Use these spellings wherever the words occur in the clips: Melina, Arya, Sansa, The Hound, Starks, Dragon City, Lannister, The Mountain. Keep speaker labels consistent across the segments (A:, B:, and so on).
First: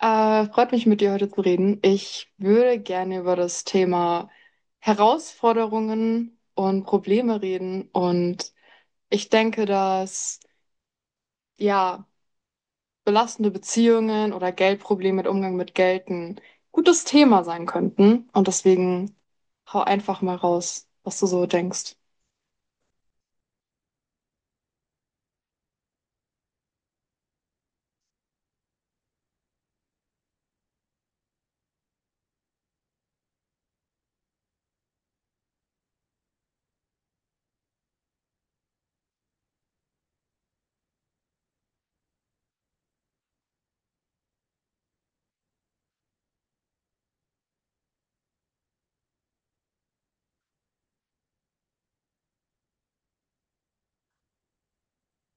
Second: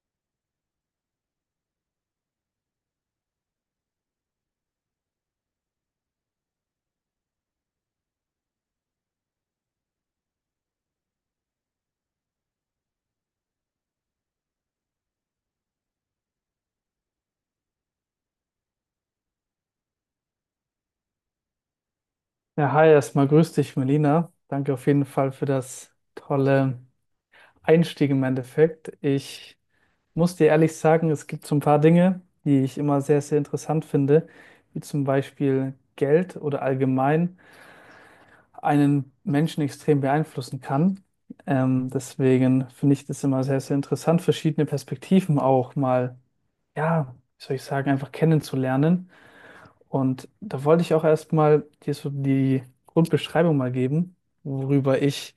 A: Freut mich, mit dir heute zu reden. Ich würde gerne über das Thema Herausforderungen und Probleme reden. Und ich denke, dass ja, belastende Beziehungen oder Geldprobleme mit Umgang mit Geld ein gutes Thema sein könnten. Und deswegen hau einfach mal raus, was du so denkst.
B: Ja, hi, erstmal grüß dich, Melina. Danke auf jeden Fall für das tolle Einstieg im Endeffekt. Ich muss dir ehrlich sagen, es gibt so ein paar Dinge, die ich immer sehr, sehr interessant finde, wie zum Beispiel Geld oder allgemein einen Menschen extrem beeinflussen kann. Deswegen finde ich das immer sehr, sehr interessant, verschiedene Perspektiven auch mal, ja, wie soll ich sagen, einfach kennenzulernen. Und da wollte ich auch erstmal dir so die Grundbeschreibung mal geben, worüber ich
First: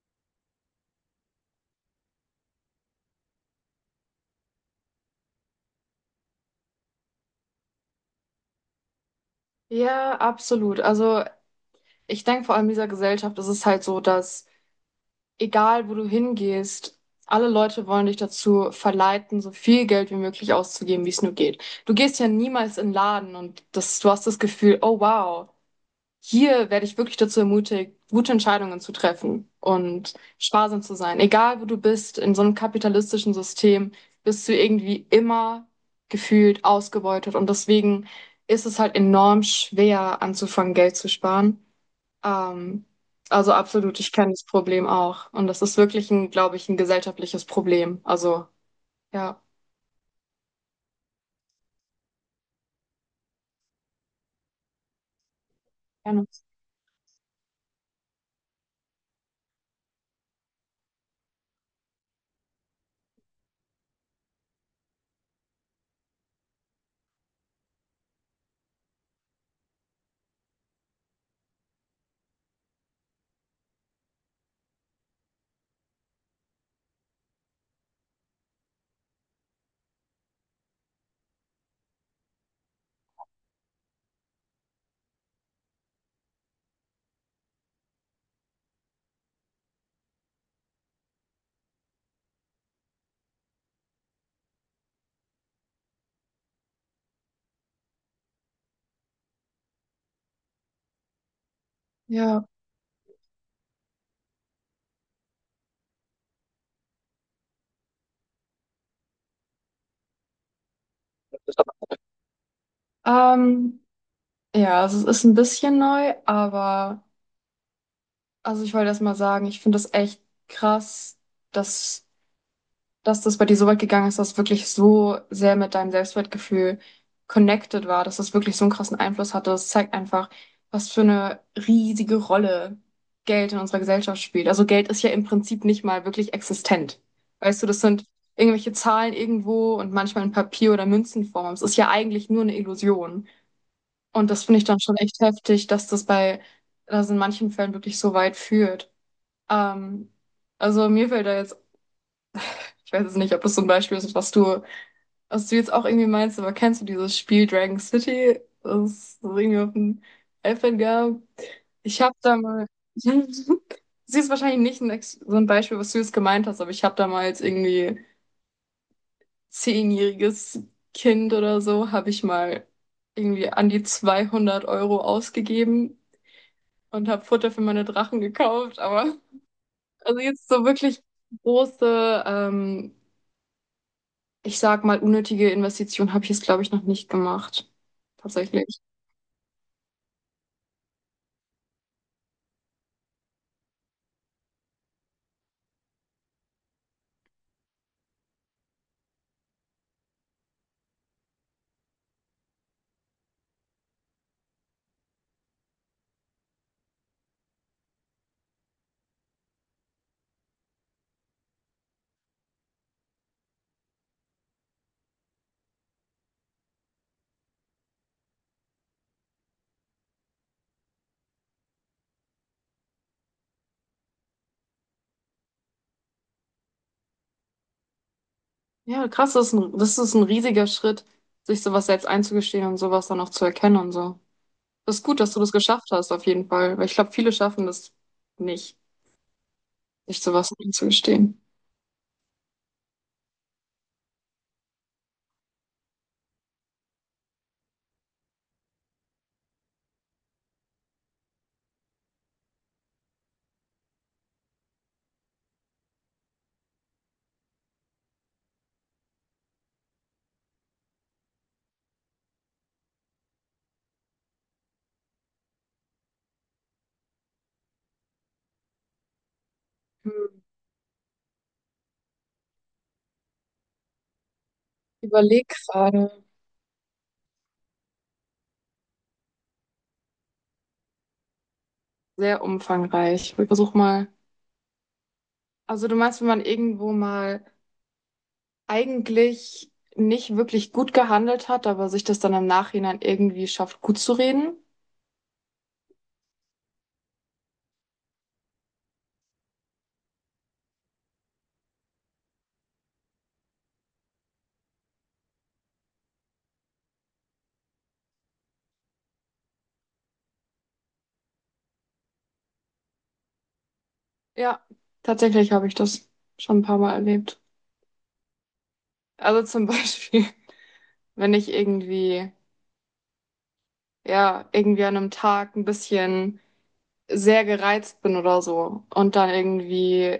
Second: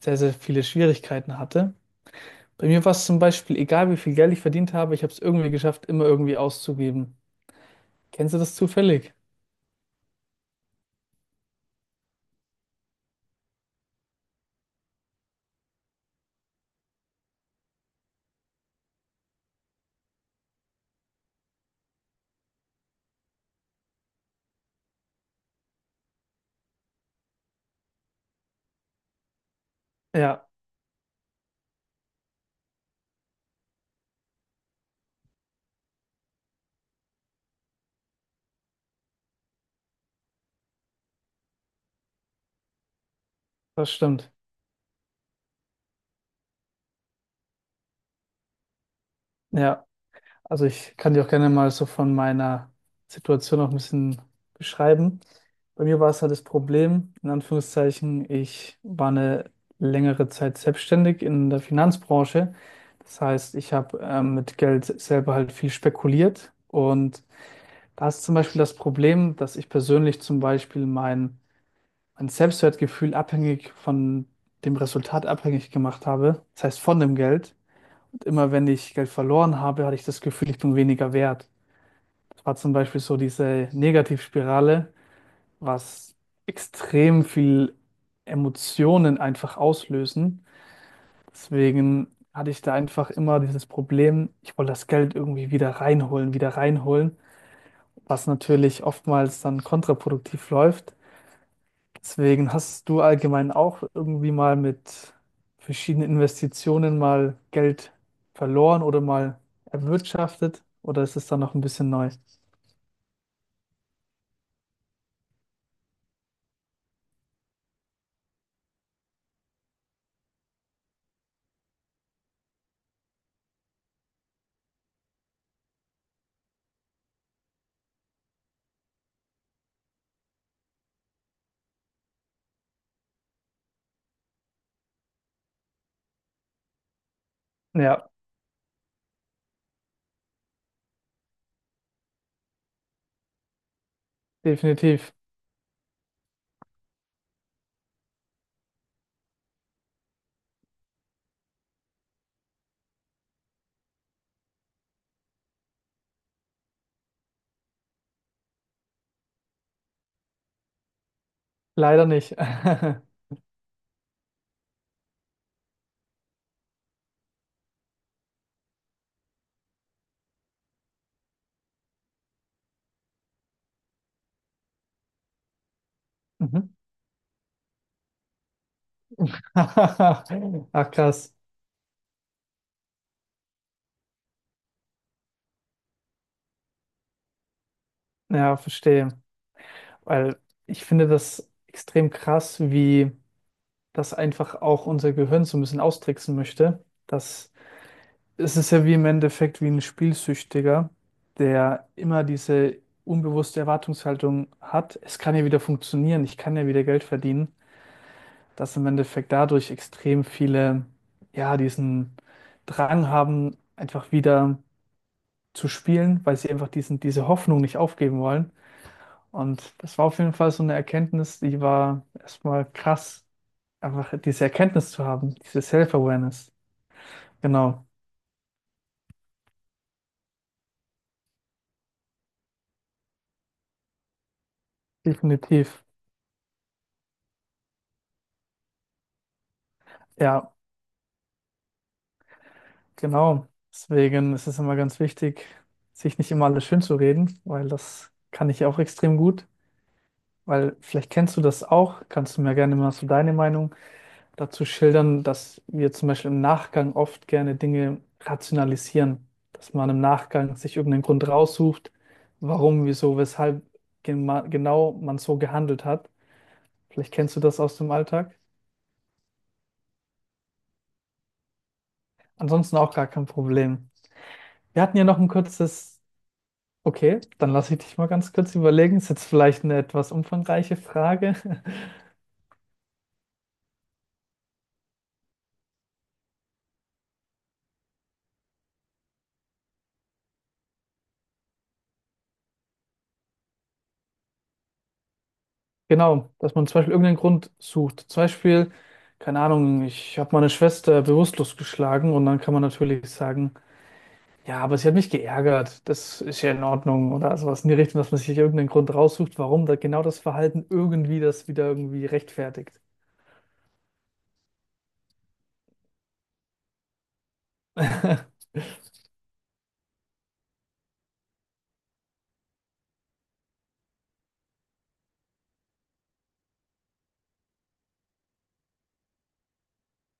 B: sehr, sehr viele Schwierigkeiten hatte. Bei mir war es zum Beispiel, egal wie viel Geld ich verdient habe, ich habe es irgendwie geschafft, immer irgendwie auszugeben. Kennst du das zufällig?
A: Ja, absolut. Also ich denke vor allem in dieser Gesellschaft ist es halt so, dass egal, wo du hingehst, alle Leute wollen dich dazu verleiten, so viel Geld wie möglich auszugeben, wie es nur geht. Du gehst ja niemals in den Laden und das, du hast das Gefühl, oh wow, hier werde ich wirklich dazu ermutigt, gute Entscheidungen zu treffen und
B: Ja,
A: sparsam zu sein. Egal, wo du bist, in so einem kapitalistischen System bist du irgendwie immer gefühlt ausgebeutet und deswegen ist es halt enorm schwer anzufangen, Geld zu sparen. Ähm, also
B: das
A: absolut, ich kenne
B: stimmt.
A: das Problem auch. Und das ist wirklich ein, glaube ich, ein gesellschaftliches Problem. Also, ja,
B: Ja. Also ich kann dir auch gerne mal so von meiner Situation auch ein bisschen beschreiben. Bei mir war es
A: gerne.
B: halt das Problem, in Anführungszeichen, ich war eine längere Zeit selbstständig in der Finanzbranche. Das heißt, ich habe mit Geld selber halt viel spekuliert. Und da ist zum Beispiel das Problem, dass ich persönlich zum Beispiel mein Selbstwertgefühl abhängig von dem Resultat abhängig gemacht habe. Das heißt, von dem Geld. Und immer wenn ich Geld verloren habe, hatte ich das Gefühl, ich bin weniger wert. Es war zum Beispiel so diese Negativspirale, was extrem viel Emotionen einfach auslösen. Deswegen hatte ich da einfach immer dieses Problem, ich wollte das Geld irgendwie wieder reinholen, was natürlich oftmals dann kontraproduktiv läuft.
A: Ja.
B: Deswegen hast du allgemein auch irgendwie mal mit verschiedenen Investitionen mal Geld verloren oder mal erwirtschaftet oder ist es dann noch ein bisschen neu?
A: Ähm, ja, also es ist ein bisschen neu, aber also ich wollte erst mal sagen, ich finde das echt krass, dass dass das bei dir so weit gegangen ist, dass es wirklich so sehr mit deinem Selbstwertgefühl connected war, dass das wirklich so einen krassen Einfluss hatte. Das zeigt einfach, was für eine riesige Rolle Geld in unserer Gesellschaft spielt. Also Geld ist ja im Prinzip nicht mal wirklich existent. Weißt du, das sind
B: Ja,
A: irgendwelche Zahlen irgendwo und manchmal in Papier- oder Münzenform. Aber es ist ja eigentlich nur eine Illusion. Und das finde ich dann schon
B: definitiv.
A: echt heftig, dass in manchen Fällen wirklich so weit führt. Ähm, also mir fällt da jetzt, ich weiß jetzt nicht, ob das so ein Beispiel ist, was du jetzt auch irgendwie meinst, aber kennst du dieses Spiel Dragon City, das es irgendwie auf dem iPad gab? Ich
B: Leider
A: habe
B: nicht.
A: da mal, das ist wahrscheinlich nicht ein, Ex- so ein Beispiel, was du jetzt gemeint hast, aber ich habe damals irgendwie 10-jähriges Kind oder so, habe ich mal irgendwie an die 200 € ausgegeben
B: Mhm.
A: und habe Futter für meine Drachen gekauft, aber also jetzt so
B: Ach
A: wirklich
B: krass.
A: große, ich sag mal, unnötige Investition habe ich jetzt, glaube ich, noch nicht gemacht.
B: Ja,
A: Tatsächlich.
B: verstehe. Weil ich finde das extrem krass, wie das einfach auch unser Gehirn so ein bisschen austricksen möchte. Das, es ist ja wie im Endeffekt wie ein Spielsüchtiger, der immer diese unbewusste Erwartungshaltung hat, es kann ja wieder funktionieren, ich kann ja wieder Geld verdienen, dass im Endeffekt dadurch extrem viele, ja, diesen Drang haben, einfach wieder zu spielen, weil sie einfach diese Hoffnung nicht aufgeben wollen. Und das war auf jeden Fall so eine Erkenntnis, die war erstmal krass, einfach diese Erkenntnis zu haben, diese Self-Awareness. Genau,
A: Ja, krass, das ist ein riesiger Schritt, sich sowas selbst einzugestehen und sowas dann auch zu erkennen und so. Das ist gut, dass du das
B: definitiv.
A: geschafft hast, auf jeden Fall, weil ich glaube, viele schaffen das nicht, sich sowas
B: Ja,
A: einzugestehen.
B: genau. Deswegen ist es immer ganz wichtig, sich nicht immer alles schön zu reden, weil das kann ich auch extrem gut. Weil vielleicht kennst du das auch, kannst du mir gerne mal so deine Meinung dazu schildern, dass wir zum Beispiel im Nachgang oft gerne Dinge rationalisieren, dass man im Nachgang sich irgendeinen Grund raussucht, warum, wieso, weshalb genau man so gehandelt hat. Vielleicht kennst du das aus dem Alltag.
A: Hm.
B: Ansonsten auch gar kein Problem. Wir hatten ja noch ein
A: Überleg
B: kurzes,
A: gerade.
B: okay, dann lasse ich dich mal ganz kurz überlegen. Ist jetzt vielleicht eine etwas umfangreiche Frage.
A: Sehr umfangreich. Ich versuch mal. Also du meinst, wenn man irgendwo mal eigentlich nicht wirklich gut gehandelt hat, aber sich das dann im Nachhinein irgendwie schafft, gut zu reden?
B: Genau, dass man zum Beispiel irgendeinen Grund sucht. Zum Beispiel, keine Ahnung, ich habe meine Schwester bewusstlos geschlagen und dann kann man natürlich sagen, ja, aber sie hat mich geärgert. Das ist ja in Ordnung oder sowas in die Richtung, dass man sich irgendeinen Grund raussucht, warum da genau das Verhalten irgendwie das wieder irgendwie rechtfertigt.
A: Ja, tatsächlich habe ich das schon ein paar Mal erlebt. Also zum Beispiel, wenn ich irgendwie ja, irgendwie an einem Tag ein bisschen sehr gereizt bin oder so und dann irgendwie,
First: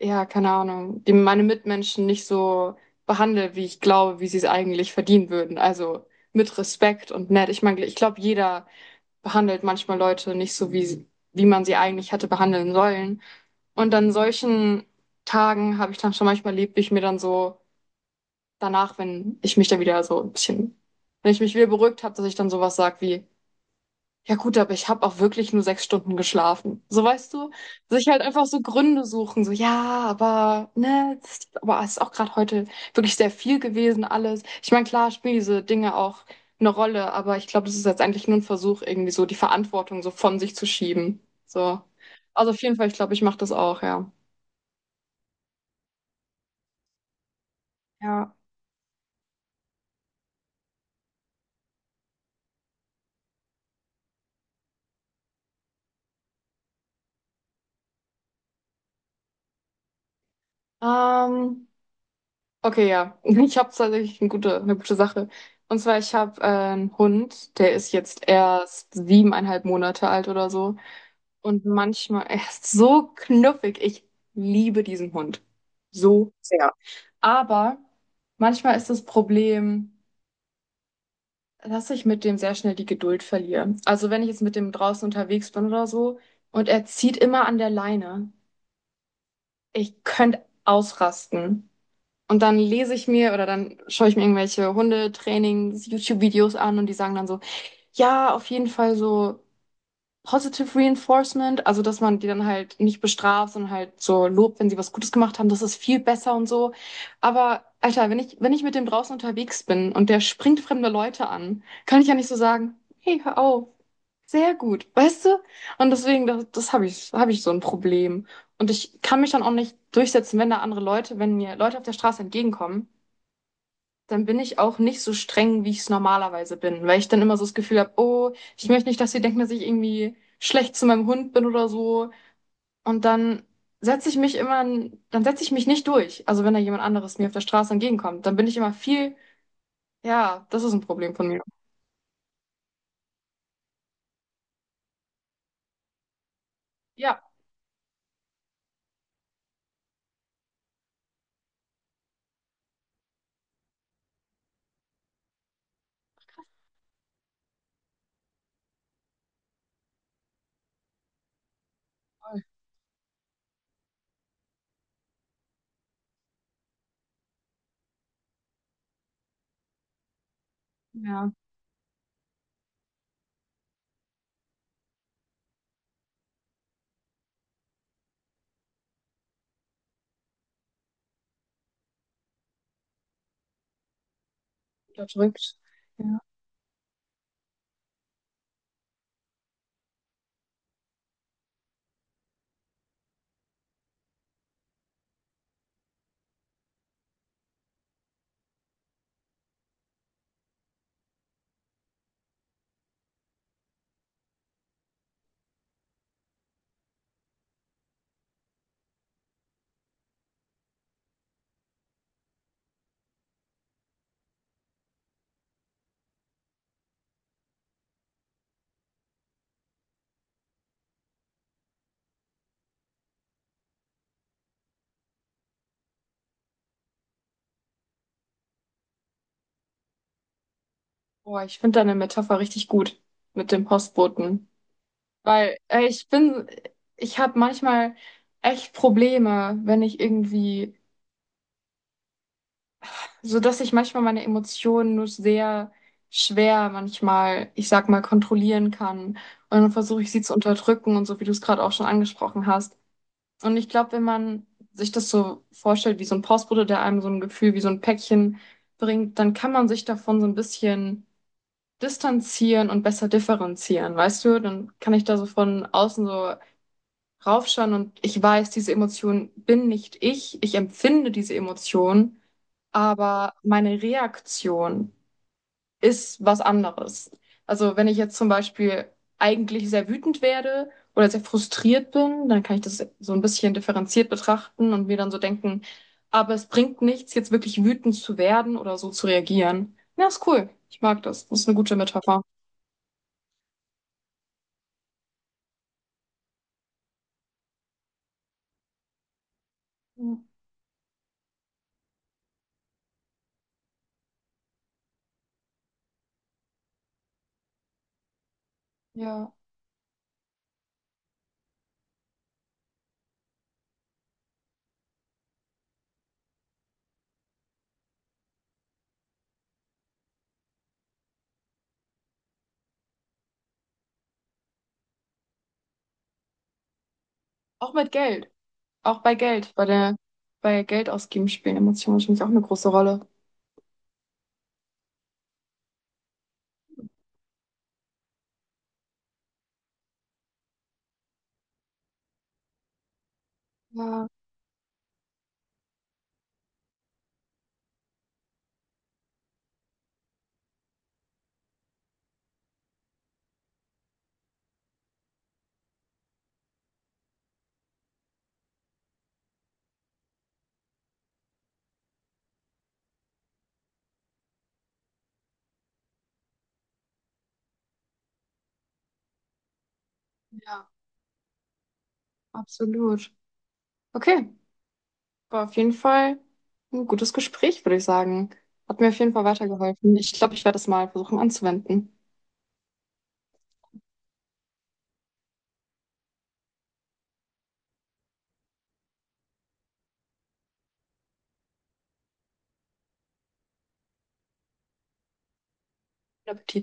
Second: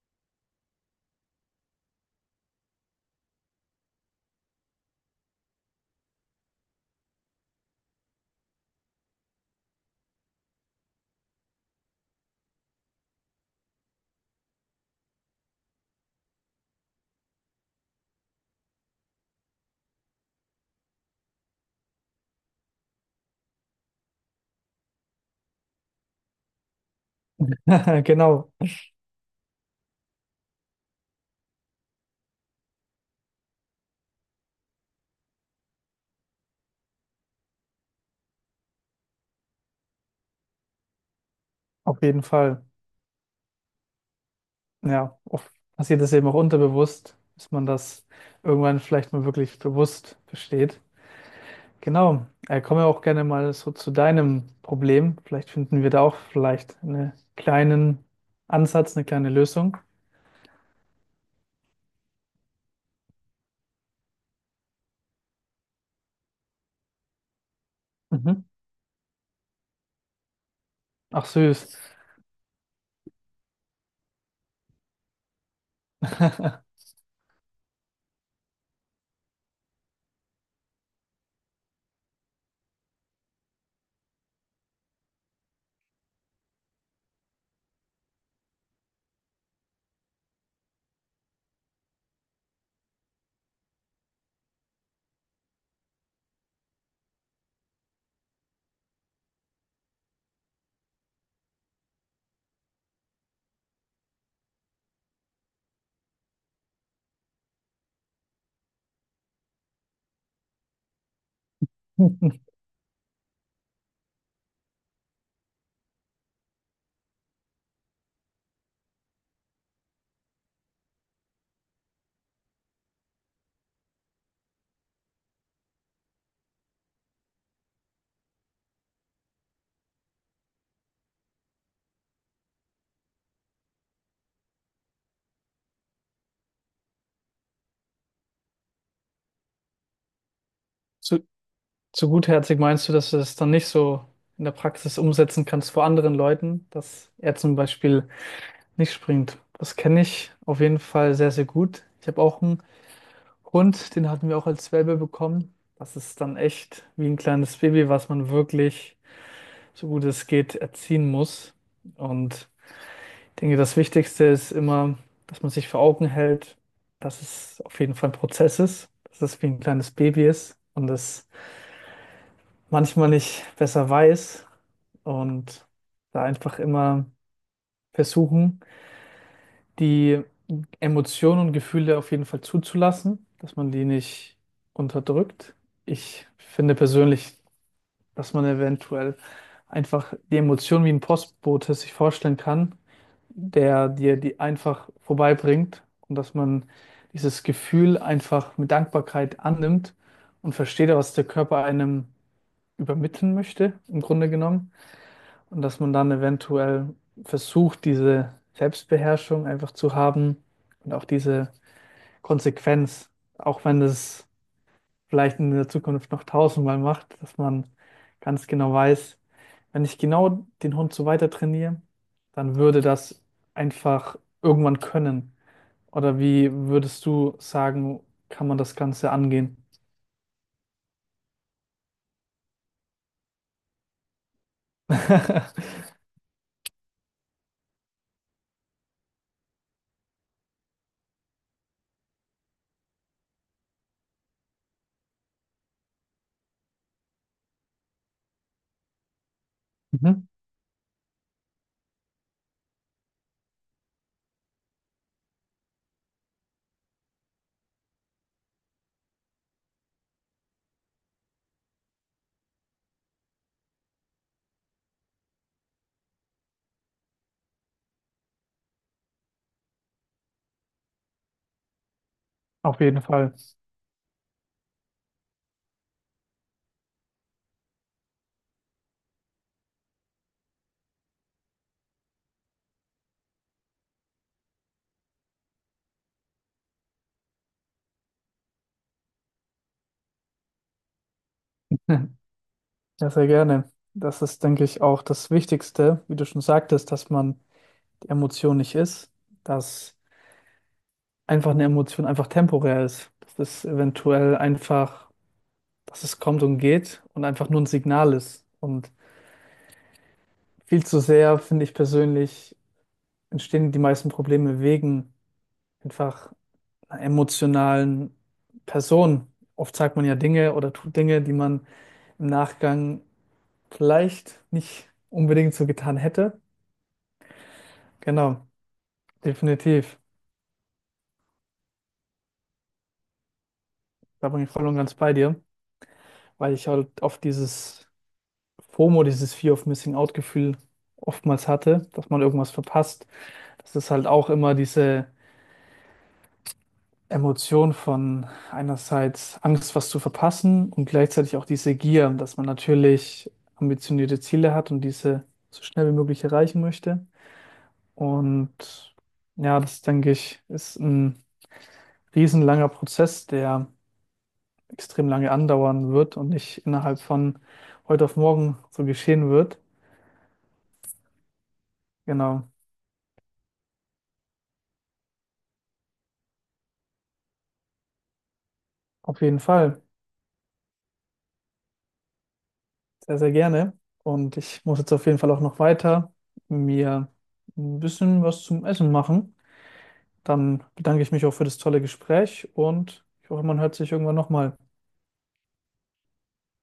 A: ja, keine Ahnung, die, meine Mitmenschen nicht so behandle, wie ich glaube, wie sie es eigentlich verdienen würden. Also mit Respekt und nett. Ich meine, ich glaube, jeder behandelt manchmal Leute nicht so, wie man sie eigentlich hätte behandeln sollen. Und an solchen Tagen habe ich dann schon manchmal erlebt, wie ich mir dann so danach, wenn ich mich dann wieder so ein bisschen, wenn ich mich wieder beruhigt habe, dass ich dann sowas sage wie, ja gut, aber ich habe auch wirklich nur 6 Stunden geschlafen. So weißt du, sich halt einfach
B: Genau,
A: so Gründe suchen, so ja, aber ne, das ist, aber es ist auch gerade heute wirklich sehr viel gewesen alles. Ich meine, klar spielen diese Dinge auch eine Rolle, aber ich glaube, das ist jetzt eigentlich nur ein Versuch, irgendwie so die Verantwortung so von sich zu schieben. So.
B: auf jeden
A: Also auf
B: Fall.
A: jeden Fall, ich glaube, ich mache das auch, ja.
B: Ja, oft passiert das eben auch unterbewusst, dass man das
A: Ja.
B: irgendwann vielleicht mal wirklich bewusst versteht. Genau, kommen wir auch gerne mal so zu deinem Problem. Vielleicht finden wir da auch vielleicht einen kleinen Ansatz, eine kleine Lösung.
A: Ähm, Okay, ja. Ich habe tatsächlich eine gute Sache. Und zwar, ich habe einen Hund, der ist jetzt
B: Mhm.
A: erst 7,5 Monate alt oder so.
B: Ach
A: Und
B: süß.
A: manchmal, er ist so knuffig. Ich liebe diesen Hund. So sehr. Aber manchmal ist das Problem, dass ich mit dem sehr schnell die Geduld verliere. Also wenn ich jetzt mit dem draußen unterwegs bin oder so und er zieht immer an der Leine, ich könnte ausrasten. Und dann lese ich mir oder dann schaue ich mir irgendwelche Hundetrainings-YouTube-Videos an und die sagen dann so, ja, auf jeden Fall so Positive Reinforcement, also dass man die dann halt nicht bestraft, sondern halt so lobt, wenn sie was Gutes gemacht haben, das ist viel besser und so. Aber Alter, wenn ich mit dem draußen unterwegs bin und der springt fremde Leute an, kann ich ja nicht so sagen, hey, hör auf, sehr gut, weißt du? Und deswegen, das habe ich so ein Problem. Und ich kann mich dann auch nicht durchsetzen, wenn da andere Leute, wenn mir Leute auf der Straße entgegenkommen, dann bin ich auch nicht so streng, wie ich es normalerweise bin, weil ich dann immer so das Gefühl habe, oh, ich möchte nicht, dass sie denken, dass ich irgendwie schlecht zu meinem Hund bin oder so. Und dann setze ich mich immer, setze ich mich nicht durch. Also wenn da jemand anderes mir auf der Straße entgegenkommt, dann bin ich immer viel, ja, das ist ein Problem
B: So,
A: von mir.
B: zu gutherzig meinst du, dass du das dann nicht so in der Praxis umsetzen kannst vor anderen Leuten, dass
A: Ja,
B: er zum Beispiel nicht springt? Das kenne ich auf jeden Fall sehr, sehr gut. Ich habe auch einen Hund, den hatten wir auch als Welpe bekommen. Das ist dann echt wie ein kleines Baby, was man wirklich, so gut es geht, erziehen muss.
A: voll.
B: Und ich denke, das Wichtigste ist immer, dass man sich vor Augen hält, dass es auf jeden Fall ein Prozess ist, dass es wie ein kleines Baby ist und dass
A: Ja,
B: manchmal nicht besser weiß und da einfach immer versuchen, die Emotionen und Gefühle auf jeden Fall zuzulassen, dass man die nicht unterdrückt.
A: unterdrückt. Ja.
B: Ich finde persönlich, dass man eventuell einfach die Emotionen wie ein Postbote sich vorstellen kann, der dir die einfach vorbeibringt und dass man dieses Gefühl einfach mit Dankbarkeit annimmt und versteht, was der Körper einem übermitteln möchte, im Grunde genommen. Und dass man dann eventuell versucht, diese Selbstbeherrschung einfach zu haben und auch diese Konsequenz, auch wenn das vielleicht in der Zukunft noch tausendmal macht, dass man ganz genau weiß, wenn ich genau den Hund so weiter trainiere, dann würde das einfach irgendwann können. Oder wie würdest du sagen, kann man das Ganze angehen?
A: Boah, ich finde deine Metapher richtig gut mit dem Postboten, weil ich habe manchmal echt Probleme, wenn ich irgendwie so dass ich manchmal meine Emotionen nur sehr schwer manchmal, ich sag mal, kontrollieren kann. Und dann versuche ich sie
B: Mhm,
A: zu unterdrücken und so, wie du es gerade auch schon angesprochen hast. Und ich glaube, wenn man sich das so vorstellt, wie so ein Postbote, der einem so ein Gefühl wie so ein Päckchen bringt, dann kann man sich davon so ein bisschen distanzieren und besser differenzieren, weißt du? Dann kann ich da so von außen so raufschauen und ich weiß, diese Emotion bin nicht ich, ich empfinde diese Emotion,
B: auf jeden Fall.
A: aber meine Reaktion ist was anderes. Also wenn ich jetzt zum Beispiel eigentlich sehr wütend werde oder sehr frustriert bin, dann kann ich das so ein bisschen differenziert betrachten und mir dann so denken, aber es bringt nichts, jetzt wirklich wütend zu werden oder so zu reagieren. Ja, ist cool. Ich mag das. Das ist eine gute Metapher.
B: Ja, sehr gerne. Das ist, denke ich, auch das Wichtigste, wie du schon sagtest, dass man die Emotion nicht ist, dass
A: Ja,
B: einfach eine Emotion einfach temporär ist, dass es eventuell einfach, dass es kommt und geht und einfach nur ein Signal ist. Und
A: ja.
B: viel zu sehr, finde ich persönlich, entstehen die meisten Probleme wegen einfach einer emotionalen Person. Oft sagt man ja Dinge oder tut Dinge, die man im Nachgang vielleicht nicht unbedingt so getan hätte.
A: Auch mit Geld.
B: Genau.
A: Auch bei Geld.
B: Definitiv.
A: Bei Geld ausgeben spielen Emotionen natürlich auch eine große Rolle.
B: Da bin ich voll und ganz bei dir, weil ich halt oft dieses FOMO, dieses Fear of Missing Out Gefühl oftmals hatte, dass man irgendwas verpasst. Das ist halt
A: Ja,
B: auch immer diese Emotion von einerseits Angst, was zu verpassen und gleichzeitig auch diese Gier, dass man natürlich ambitionierte Ziele hat und diese so schnell wie möglich erreichen möchte. Und ja, das denke ich, ist ein riesenlanger Prozess, der extrem lange andauern wird und nicht innerhalb von heute auf morgen so geschehen wird.
A: ja,
B: Genau,
A: absolut. Okay. War auf jeden Fall ein gutes Gespräch, würde ich sagen. Hat mir auf jeden
B: auf
A: Fall
B: jeden Fall.
A: weitergeholfen. Ich glaube, ich werde das mal versuchen anzuwenden.
B: Sehr, sehr gerne. Und ich muss jetzt auf jeden Fall auch noch weiter mir ein bisschen was zum Essen machen. Dann bedanke ich mich auch für das tolle Gespräch und ich hoffe, man hört sich irgendwann nochmal.
A: Guten Appetit.